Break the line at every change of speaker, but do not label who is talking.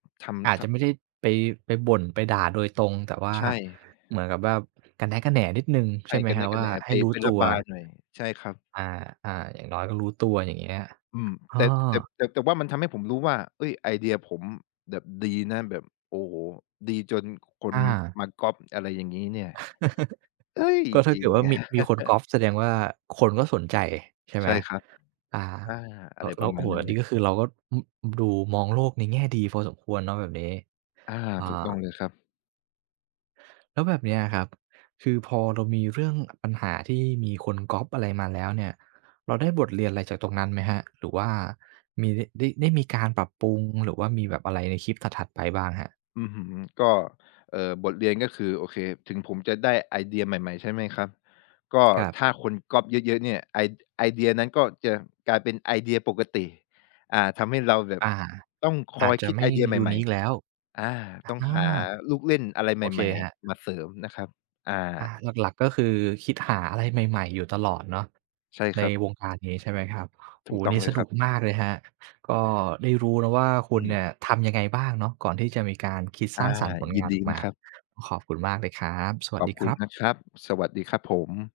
ท
อา
ำ
จ
ท
จะไม่ได้ไป ไปบ่น ไปด่าโดยตรง แต่ว่า
ใช่
เหมือนกับว่ากระแนะกระแหนนิดหนึ่ง
ใ
ใ
ช
ช
่
่ไหม
กระแ
คร
น
ับ
ะก
ว
ระแ
่า
หน
ใ
ไ
ห
ป
้รู้
ไป
ต
ระ
ัว?
บายหน่อย ใช่ครับ
อา ๆ อย่างน้อยก็รู้ตัว อย่างเงี้ย
อืม
เออ
แต่ แต่ แต่ แต่ว่ามันทำให้ผมรู้ว่า เอ๊ย ไอเดียผมแบบดีนะ แบบ โอ้โฮ ดีจนค
อ
น
า
มาก๊อบ อะไรอย่างงี้เนี่ย เอ๊ย
ก็ถ้
จ
า
ริ
เกิ
ง
ดว่ามี มีคนก๊อบแสดงว่าคนก็สนใจ ใช่ไ
ใช
หม
่ครับ
อา
อา อ
แล
ะ
้
ไร
ว แ
ป
ล้
ร
ว
ะ
โ
ม
อ้
า
โ
ณ
ฮ
นั้
อ
น
ัน
เล
นี้
ย
ก็คือเราก็ อ อืม ดูมองโลกในแง่ดีพอสมควรเนาะแบบนี้
อา
อา
ถูกต้องเลยครับ
แล้วแบบนี้อะครับ คือพอเรามีเรื่องปัญหาที่มีคนก๊อบอะไรมาแล้วเนี่ย เราได้บทเรียนอะไรจากตรงนั้นไหมครับ หรือว่ามี ได้ ได้มีการปรับปรุง หรือว่ามีแบบอะไรในคลิปถัด ๆ ไปบ้างครับ?
อื้อฮือ ก็ เอ่อ บทเรียนก็คือ โอเค ถึงผมจะได้ไอเดียใหม่ ๆ ใช่ไหมครับ ก็
ครับ
ถ้าคนก๊อบเยอะ ๆ เนี่ย ไอ ไอเดียนั้นก็จะกลายเป็นไอเดียปกติ อ่า ทำให้เราแบบ
อา
ต้องค
อ
อ
าจ
ย
จ
ค
ะ
ิด
ไม
ไอ
่
เดียใ
ยู
หม
น
่
ีกแล้ว
ๆ อา
อา
ต้องหาลูกเล่นอะไร
โ
ใ
อเค
หม่
ครับ
ๆ มาเสริมนะครับ อา
อา หลัก ๆ ก็คือคิดหาอะไรใหม่ ๆ อยู่ตลอดเนาะ
ใช่
ใ
ค
น
รับ
วงการนี้ใช่ไหมครับ? โ
ถ
อ้
ู
โ
ก
ฮ วั
ต
น
้อ
น
ง
ี้
เล
ส
ยค
นุ
รับ
กมากเลยครับ ก็ได้รู้นะว่าคุ
อื
ณ
ม
เนี่ยทำยังไงบ้างเนาะก่อนที่จะมีการคิด
อ
ส
า
ร้างสรรค์ผล
ย
ง
ิน
าน
ด
อ
ี
อก
น
ม
ะ
า
ครับ
ขอบคุณมากเลยครับ สว
ข
ัส
อ
ด
บ
ี
ค
ค
ุ
ร
ณ
ับ
นะครับ สวัสดีครับผม